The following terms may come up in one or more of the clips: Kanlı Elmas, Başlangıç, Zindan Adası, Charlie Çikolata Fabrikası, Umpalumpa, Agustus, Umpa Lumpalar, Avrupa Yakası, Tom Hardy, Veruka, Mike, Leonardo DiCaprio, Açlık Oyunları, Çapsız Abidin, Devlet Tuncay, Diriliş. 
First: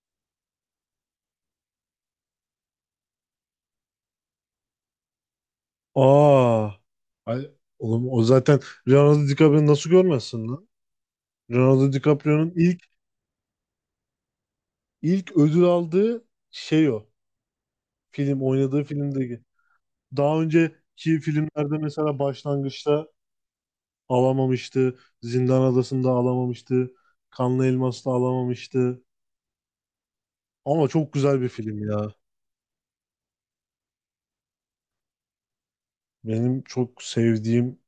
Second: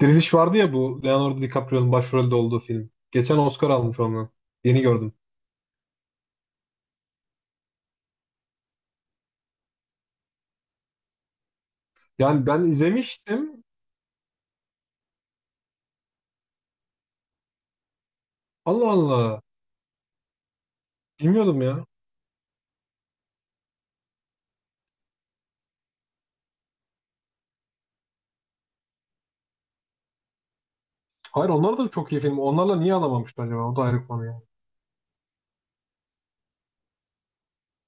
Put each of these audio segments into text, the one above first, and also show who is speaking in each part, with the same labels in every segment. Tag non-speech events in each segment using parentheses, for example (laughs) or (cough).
Speaker 1: Diriliş vardı ya, bu Leonardo DiCaprio'nun başrolde olduğu film. Geçen Oscar almış onu. Yeni gördüm.
Speaker 2: Aa, ay, oğlum o zaten Leonardo DiCaprio'yu nasıl görmezsin lan? Leonardo
Speaker 1: Yani
Speaker 2: DiCaprio'nun
Speaker 1: ben
Speaker 2: ilk
Speaker 1: izlemiştim.
Speaker 2: ilk ödül aldığı şey o. Film oynadığı
Speaker 1: Allah Allah.
Speaker 2: filmdeki. Daha önceki
Speaker 1: Bilmiyordum
Speaker 2: filmlerde
Speaker 1: ya.
Speaker 2: mesela Başlangıç'ta alamamıştı. Zindan Adası'nda alamamıştı. Kanlı Elmas'ta alamamıştı. Ama çok güzel bir
Speaker 1: Hayır, onlar
Speaker 2: film
Speaker 1: da çok
Speaker 2: ya.
Speaker 1: iyi film. Onlarla niye alamamışlar acaba? O da ayrı konu ya.
Speaker 2: Benim çok sevdiğim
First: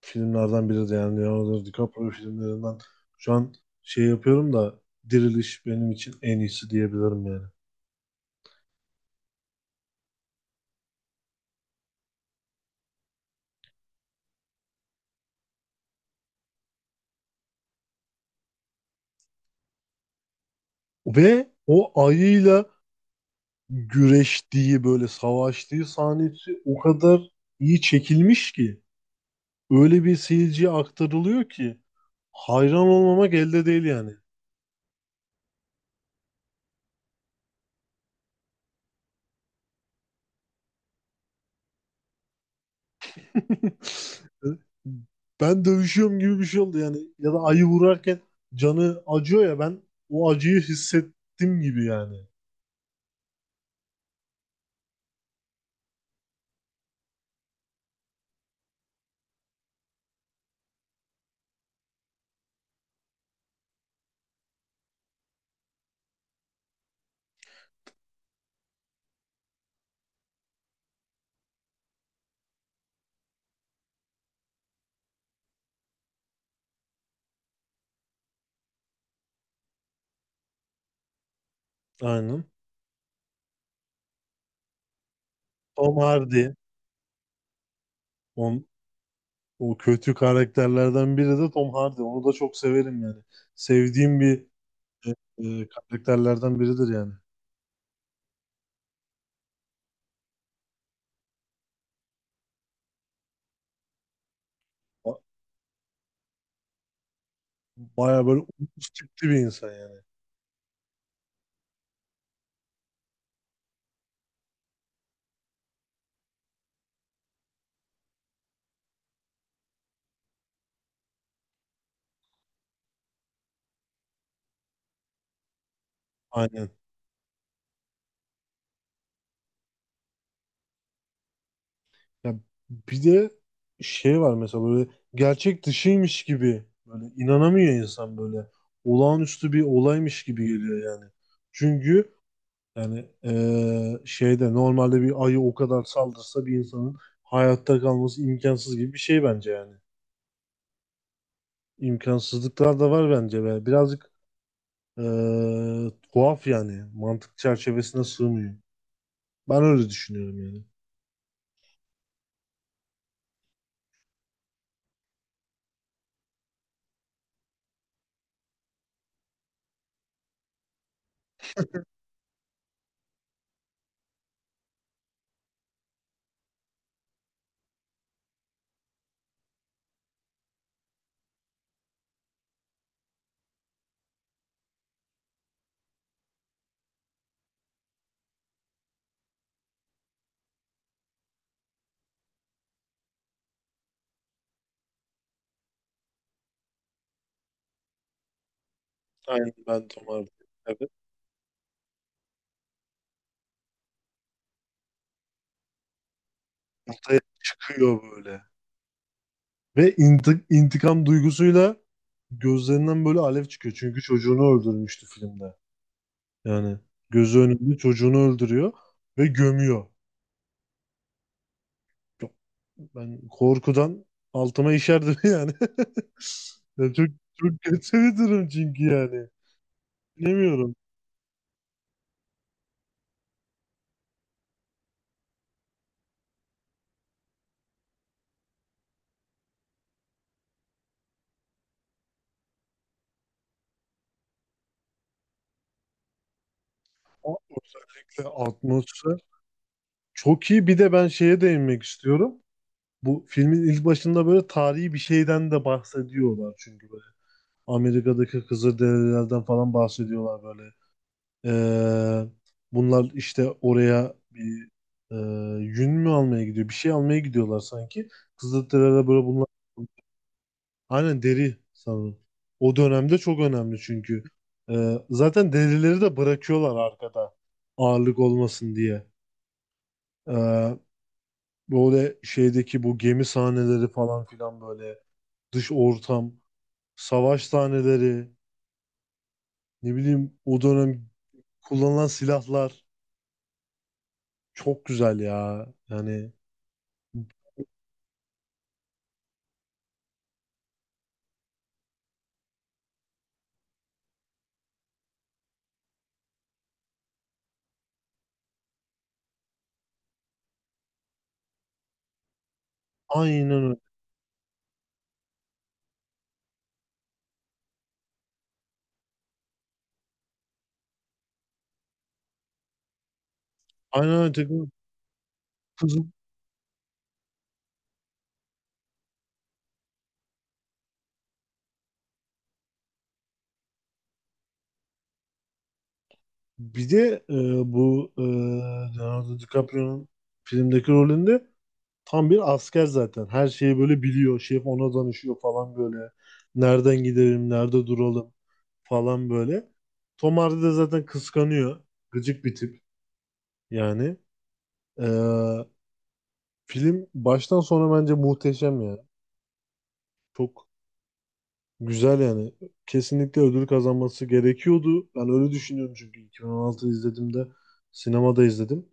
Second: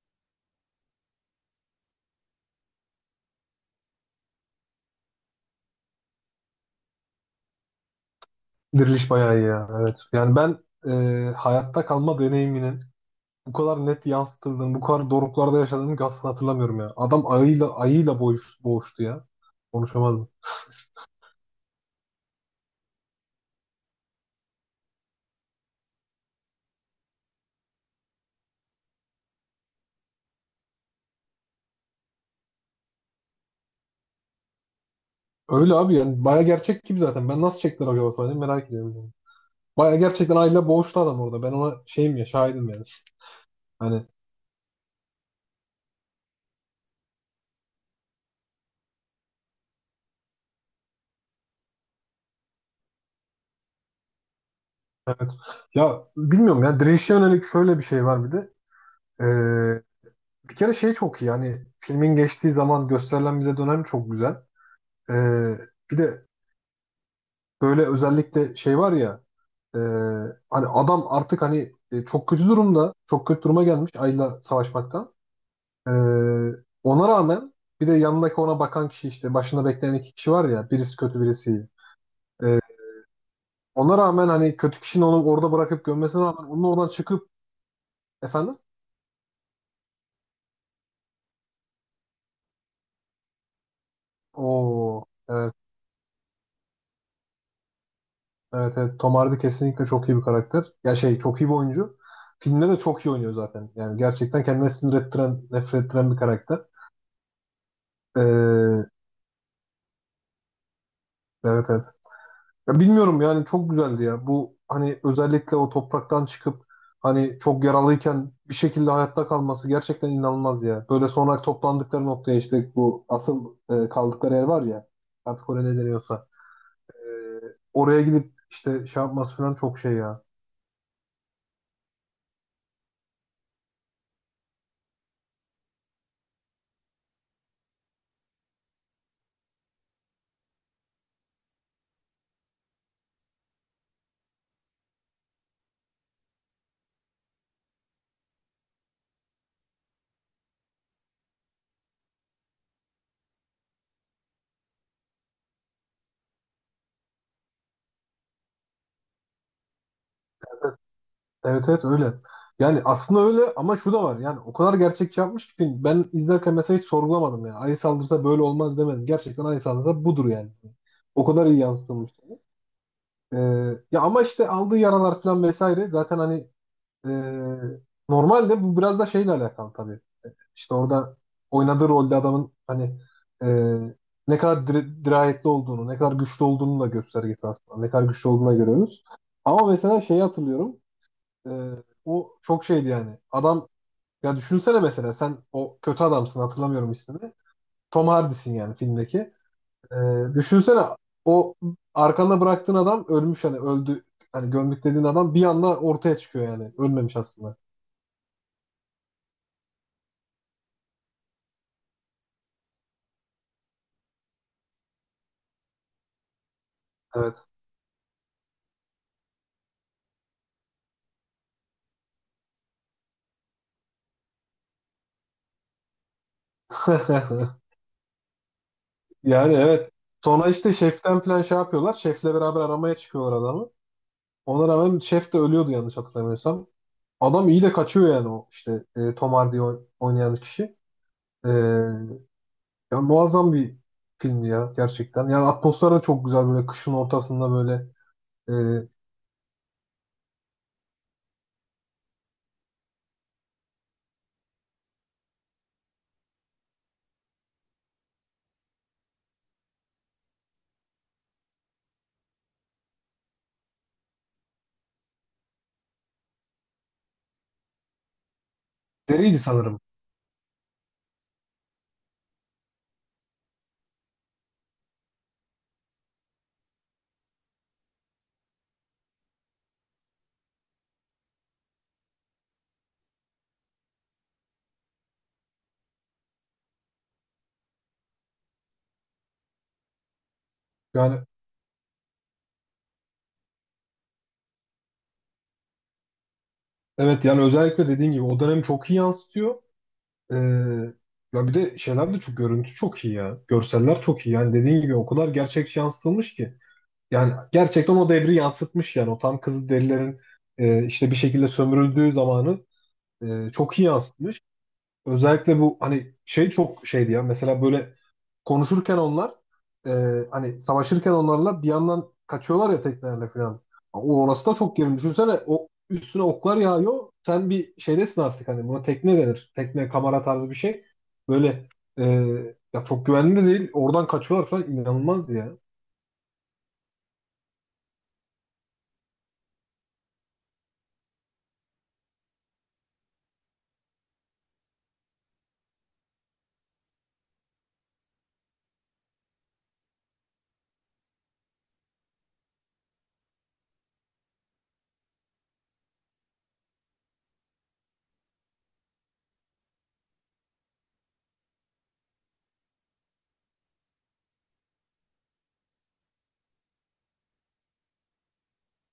Speaker 2: filmlerden biri de yani Leonardo DiCaprio filmlerinden. Şu an şey yapıyorum da Diriliş benim için en iyisi diyebilirim yani.
Speaker 1: Diriliş bayağı iyi ya. Evet. Yani ben hayatta kalma deneyiminin bu kadar net yansıtıldığını, bu kadar doruklarda yaşadığını asla hatırlamıyorum ya. Adam ayıyla boğuştu ya. Konuşamadım.
Speaker 2: Ve o ayıyla güreştiği böyle savaştığı sahnesi o kadar iyi çekilmiş ki öyle bir seyirciye aktarılıyor ki hayran olmamak elde değil yani.
Speaker 1: Öyle abi, yani bayağı gerçek gibi zaten. Ben nasıl çektiler acaba falan diye merak ediyorum. Baya gerçekten aile boğuştu adam orada. Ben ona şeyim ya, şahidim yani. Hani
Speaker 2: (laughs) Ben dövüşüyorum gibi bir şey oldu yani ya da ayı vurarken canı acıyor ya ben o acıyı hissettim gibi yani.
Speaker 1: ya, bilmiyorum ya, direnişe yönelik şöyle bir şey var bir de. Ee, Bir kere şey çok iyi yani, filmin geçtiği zaman gösterilen bize dönem çok güzel. Ee, Bir de böyle özellikle şey var ya, e, hani adam artık hani çok kötü durumda, çok kötü duruma gelmiş Ayla savaşmaktan. Ee, Ona rağmen bir de yanındaki ona bakan kişi, işte başında bekleyen iki kişi var ya, birisi kötü birisi iyi.
Speaker 2: Aynen.
Speaker 1: Ee, Ona rağmen hani kötü kişinin onu orada bırakıp
Speaker 2: Tom
Speaker 1: gömmesine
Speaker 2: Hardy,
Speaker 1: rağmen onun oradan çıkıp efendim.
Speaker 2: on, o kötü karakterlerden biri de Tom Hardy. Onu da çok severim yani. Sevdiğim bir
Speaker 1: Oo, evet,
Speaker 2: karakterlerden biridir yani.
Speaker 1: evet Tom Hardy kesinlikle çok iyi bir karakter. Ya şey, çok iyi bir oyuncu. Filmde de çok iyi oynuyor zaten. Yani gerçekten kendine sinir
Speaker 2: Ba-
Speaker 1: ettiren, nefret ettiren bir karakter.
Speaker 2: Bayağı böyle
Speaker 1: Ee,
Speaker 2: uç tipli bir insan yani.
Speaker 1: evet, evet. Ya bilmiyorum yani, çok güzeldi ya. Bu hani özellikle o topraktan çıkıp, hani çok yaralıyken bir şekilde hayatta kalması gerçekten inanılmaz ya. Böyle sonra toplandıkları noktaya, işte bu asıl kaldıkları yer var ya. Artık oraya ne deniyorsa,
Speaker 2: Aynen.
Speaker 1: oraya gidip işte şey yapması falan çok şey ya.
Speaker 2: Ya bir de şey var mesela böyle gerçek dışıymış gibi böyle inanamıyor insan böyle. Olağanüstü bir olaymış gibi geliyor yani. Çünkü yani şeyde normalde bir ayı o kadar saldırsa bir insanın hayatta kalması imkansız gibi bir şey bence yani. İmkansızlıklar da var bence be. Birazcık e, tuhaf yani. Mantık çerçevesine sığmıyor. Ben öyle düşünüyorum yani.
Speaker 1: Evet, evet öyle. Yani aslında öyle, ama şu da var. Yani o kadar gerçekçi yapmış ki film. Ben izlerken mesela hiç sorgulamadım ya. Ayı saldırsa böyle olmaz demedim. Gerçekten ayı saldırsa budur yani. O kadar iyi yansıtılmış. Ee, ya ama işte aldığı yaralar falan vesaire zaten hani e, normalde bu biraz da şeyle alakalı tabii. İşte orada oynadığı rolde adamın hani e, ne kadar dirayetli olduğunu, ne kadar güçlü olduğunu da göstergesi aslında. Ne kadar güçlü olduğunu da görüyoruz. Ama mesela şeyi hatırlıyorum. E, o çok şeydi yani. Adam, ya düşünsene mesela sen o kötü adamsın, hatırlamıyorum ismini. Tom Hardy'sin yani filmdeki.
Speaker 2: Aynen ben
Speaker 1: E,
Speaker 2: Tom Hardy.
Speaker 1: düşünsene
Speaker 2: Evet.
Speaker 1: o arkanda bıraktığın adam ölmüş, hani öldü. Hani gömdük dediğin adam bir anda ortaya çıkıyor yani. Ölmemiş
Speaker 2: Ortaya
Speaker 1: aslında.
Speaker 2: çıkıyor böyle. Ve intikam duygusuyla gözlerinden böyle alev çıkıyor. Çünkü çocuğunu öldürmüştü filmde. Yani gözü
Speaker 1: Evet.
Speaker 2: önünde çocuğunu öldürüyor ve gömüyor. Çok- Ben korkudan altıma işerdim (laughs) yani. Ya çok
Speaker 1: (laughs)
Speaker 2: çok kötü bir durum çünkü yani.
Speaker 1: Yani evet. Sonra işte
Speaker 2: Bilemiyorum.
Speaker 1: şeften plan şey yapıyorlar. Şefle beraber aramaya çıkıyorlar adamı. Ona rağmen şef de ölüyordu yanlış hatırlamıyorsam. Adam iyi de kaçıyor yani, o işte Tom Hardy oynayan kişi. E, ya muazzam bir filmdi ya gerçekten. Yani atmosfer de çok güzel, böyle kışın ortasında böyle
Speaker 2: Özellikle
Speaker 1: e,
Speaker 2: atmosfer çok iyi. Bir de ben şeye değinmek istiyorum. Bu filmin ilk başında böyle tarihi bir şeyden de bahsediyorlar çünkü böyle. Amerika'daki Kızılderililerden falan bahsediyorlar böyle. Ee, Bunlar işte oraya bir e, yün mü almaya gidiyor? Bir şey almaya gidiyorlar sanki. Kızılderililer böyle
Speaker 1: deriydi
Speaker 2: bunlar
Speaker 1: sanırım.
Speaker 2: aynen deri sanırım. O dönemde çok önemli çünkü. Zaten derileri de bırakıyorlar arkada ağırlık olmasın diye. Ee, Böyle şeydeki bu gemi sahneleri falan filan böyle dış ortam, savaş sahneleri, ne bileyim o dönem
Speaker 1: Yani
Speaker 2: kullanılan silahlar çok güzel ya. Yani
Speaker 1: evet, yani özellikle dediğin gibi o dönemi çok iyi yansıtıyor. E, ya bir de şeyler de çok, görüntü çok iyi ya. Görseller çok iyi. Yani dediğin gibi o kadar gerçekçi yansıtılmış ki. Yani gerçekten o devri yansıtmış yani, o tam Kızılderililerin işte bir şekilde sömürüldüğü zamanı
Speaker 2: aynen öyle.
Speaker 1: çok iyi yansıtmış. Özellikle bu hani şey çok şeydi ya, mesela böyle konuşurken onlar e, hani savaşırken onlarla bir yandan kaçıyorlar ya teknelerle falan.
Speaker 2: Aynen
Speaker 1: O
Speaker 2: öyle.
Speaker 1: orası da çok gerilim. Düşünsene, o
Speaker 2: Kızım.
Speaker 1: üstüne oklar yağıyor. Sen bir şeydesin artık, hani buna tekne denir. Tekne kamera tarzı bir şey. Böyle e, ya çok güvenli de değil. Oradan kaçıyorlar falan, inanılmaz ya.
Speaker 2: Bir de bu Leonardo DiCaprio'nun filmdeki rolünde tam bir asker zaten. Her şeyi böyle biliyor. Şef ona danışıyor falan böyle. Nereden gidelim, nerede duralım falan böyle. Tom Hardy de zaten kıskanıyor. Gıcık bir tip yani. E, Film baştan sona bence muhteşem ya. Çok güzel yani. Kesinlikle ödül kazanması gerekiyordu. Ben öyle düşünüyorum çünkü 2016 izlediğimde sinemada izledim.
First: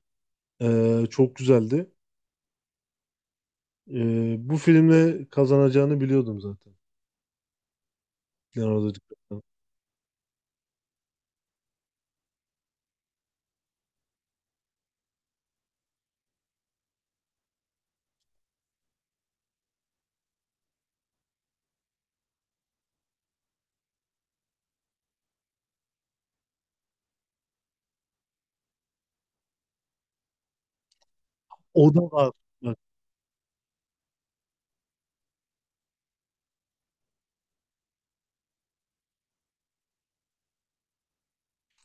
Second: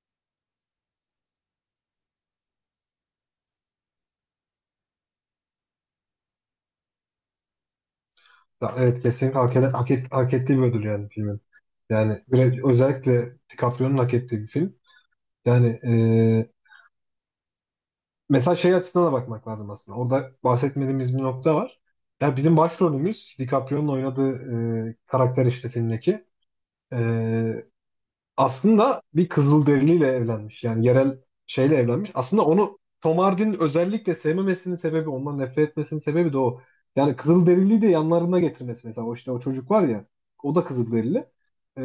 Speaker 2: Çok güzeldi. Bu filmle kazanacağını biliyordum zaten.
Speaker 1: Ya
Speaker 2: Leonardo
Speaker 1: evet, kesinlikle
Speaker 2: DiCaprio.
Speaker 1: hak, eden- hak, et- hak ettiği bir ödül yani filmin. Yani bir- özellikle DiCaprio'nun hak ettiği bir film. Yani e, mesela şey açısından da bakmak lazım aslında. Orada bahsetmediğimiz bir nokta var. Ya bizim başrolümüz DiCaprio'nun oynadığı karakter işte filmdeki. E, aslında bir Kızılderiliyle evlenmiş. Yani yerel şeyle
Speaker 2: O da
Speaker 1: evlenmiş.
Speaker 2: var.
Speaker 1: Aslında
Speaker 2: Bak,
Speaker 1: onu Tom Hardy'nin özellikle sevmemesinin sebebi, ondan nefret etmesinin sebebi de o. Yani Kızılderiliyi de yanlarına getirmesi mesela. O işte o çocuk var ya, o da Kızılderili.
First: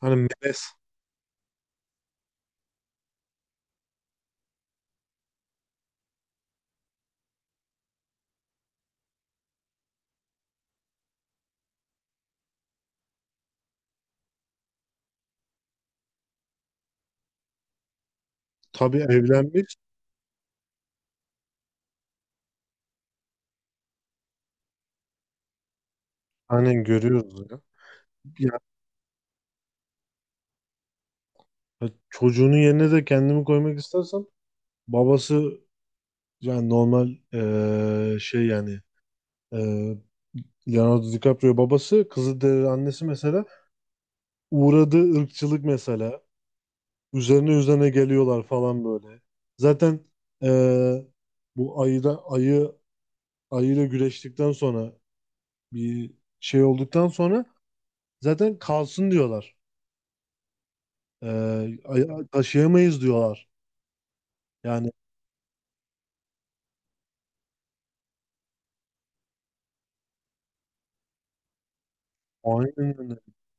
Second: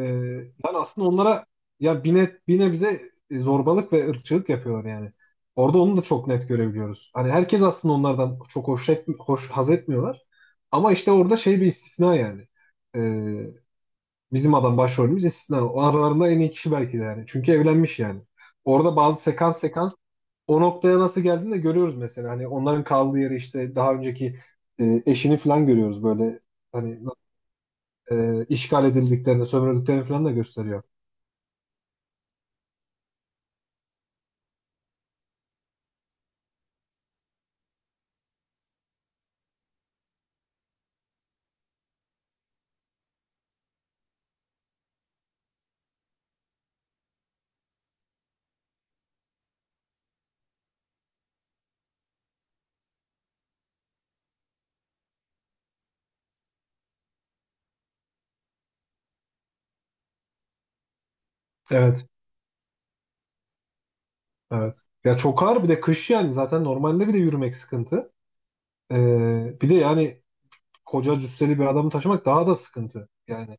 Speaker 2: hani Meles,
Speaker 1: yani aslında onlara ya bine bize zorbalık ve ırkçılık yapıyorlar yani. Orada onu da çok net görebiliyoruz. Hani herkes aslında onlardan çok hoş, et, hoş haz etmiyorlar. Ama işte orada şey, bir istisna yani. Ee, Bizim adam başrolümüz istisna. O aralarında en iyi kişi belki de yani. Çünkü evlenmiş yani. Orada
Speaker 2: tabii
Speaker 1: bazı sekans
Speaker 2: evlenmiş.
Speaker 1: sekans o noktaya nasıl geldiğini de görüyoruz mesela. Hani onların kaldığı yeri, işte daha önceki eşini falan görüyoruz böyle.
Speaker 2: Aynen
Speaker 1: Hani
Speaker 2: görüyoruz ya. Yani
Speaker 1: işgal edildiklerini, sömürüldüklerini falan da gösteriyor.
Speaker 2: çocuğunun yerine de kendimi koymak istersem babası yani normal şey yani. Ee, Leonardo DiCaprio babası, Kızılderili annesi mesela uğradığı ırkçılık mesela üzerine üzerine geliyorlar falan böyle. Zaten eee, bu ayıda ayı ayıyla güreştikten sonra bir şey olduktan sonra zaten kalsın diyorlar.
Speaker 1: Evet,
Speaker 2: Taşıyamayız diyorlar.
Speaker 1: evet.
Speaker 2: Yani
Speaker 1: Ya çok ağır bir de kış yani, zaten normalde bile yürümek sıkıntı. E, bir de yani koca cüsseli bir adamı taşımak daha da
Speaker 2: aynen
Speaker 1: sıkıntı.
Speaker 2: öyle.
Speaker 1: Yani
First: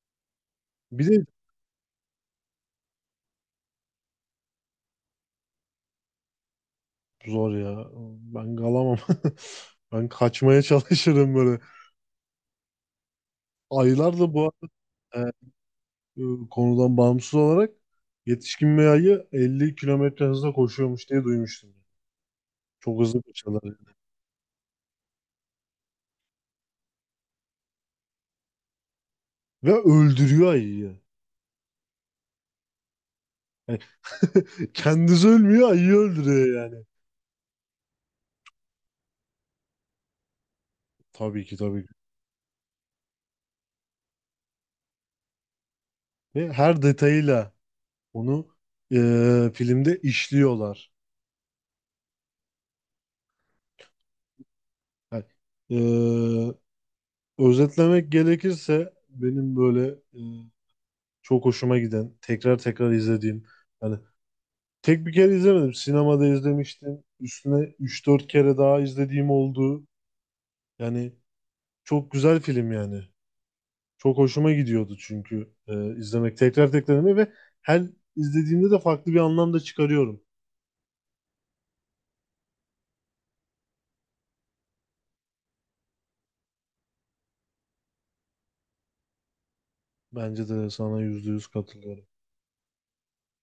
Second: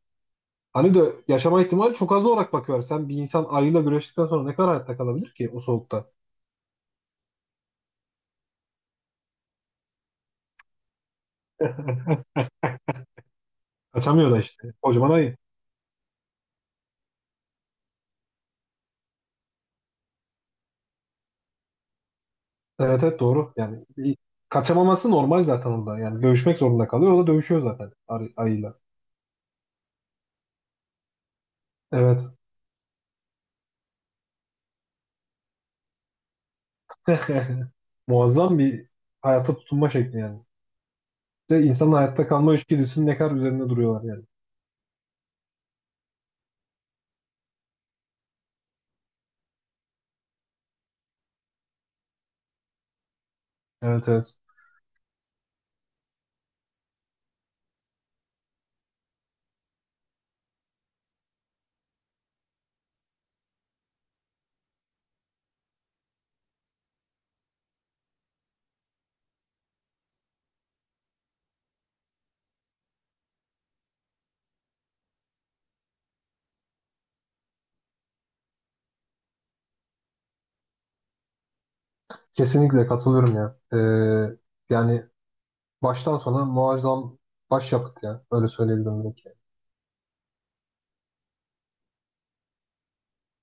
Speaker 1: hani de
Speaker 2: Bir de
Speaker 1: yaşama ihtimali çok az olarak bakıyor. Sen bir insan ayıyla güreştikten sonra ne kadar hayatta kalabilir ki o soğukta?
Speaker 2: zor ya. Ben kalamam. (laughs) Ben kaçmaya çalışırım böyle.
Speaker 1: (laughs)
Speaker 2: Ayılar
Speaker 1: Kaçamıyor
Speaker 2: da
Speaker 1: da
Speaker 2: bu
Speaker 1: işte. Kocaman
Speaker 2: arada
Speaker 1: ayı.
Speaker 2: e, e, konudan bağımsız olarak yetişkin bir ayı 50 kilometre hızla koşuyormuş diye duymuştum. Çok
Speaker 1: Evet, evet,
Speaker 2: hızlı
Speaker 1: doğru.
Speaker 2: koşuyorlar
Speaker 1: Yani
Speaker 2: yani.
Speaker 1: bir- kaçamaması normal zaten orada. Yani dövüşmek zorunda kalıyor. O da dövüşüyor zaten ayıyla.
Speaker 2: Ve öldürüyor ayıyı.
Speaker 1: Evet.
Speaker 2: Yani (laughs) kendisi ölmüyor, ayıyı öldürüyor yani.
Speaker 1: (laughs) Muazzam bir hayata tutunma şekli yani.
Speaker 2: Tabii ki,
Speaker 1: İşte
Speaker 2: tabii
Speaker 1: insanın
Speaker 2: ki.
Speaker 1: hayatta kalma içgüdüsünün ne kadar üzerinde duruyorlar yani.
Speaker 2: Ve her detayıyla onu filmde işliyorlar.
Speaker 1: Evet, evet.
Speaker 2: Yani, e, özetlemek gerekirse benim böyle e, çok hoşuma giden, tekrar tekrar izlediğim yani tek bir kere izlemedim. Sinemada izlemiştim. Üstüne üç dört kere daha izlediğim oldu. Yani çok güzel film yani. Çok hoşuma gidiyordu çünkü izlemek, tekrar tekrar izlemek ve her izlediğimde de farklı bir anlam da çıkarıyorum.
Speaker 1: Kesinlikle katılıyorum ya. Yani baştan sona muazzam başyapıt ya. Öyle söyleyebilirim belki.
Speaker 2: Bence de sana %100 katılıyorum.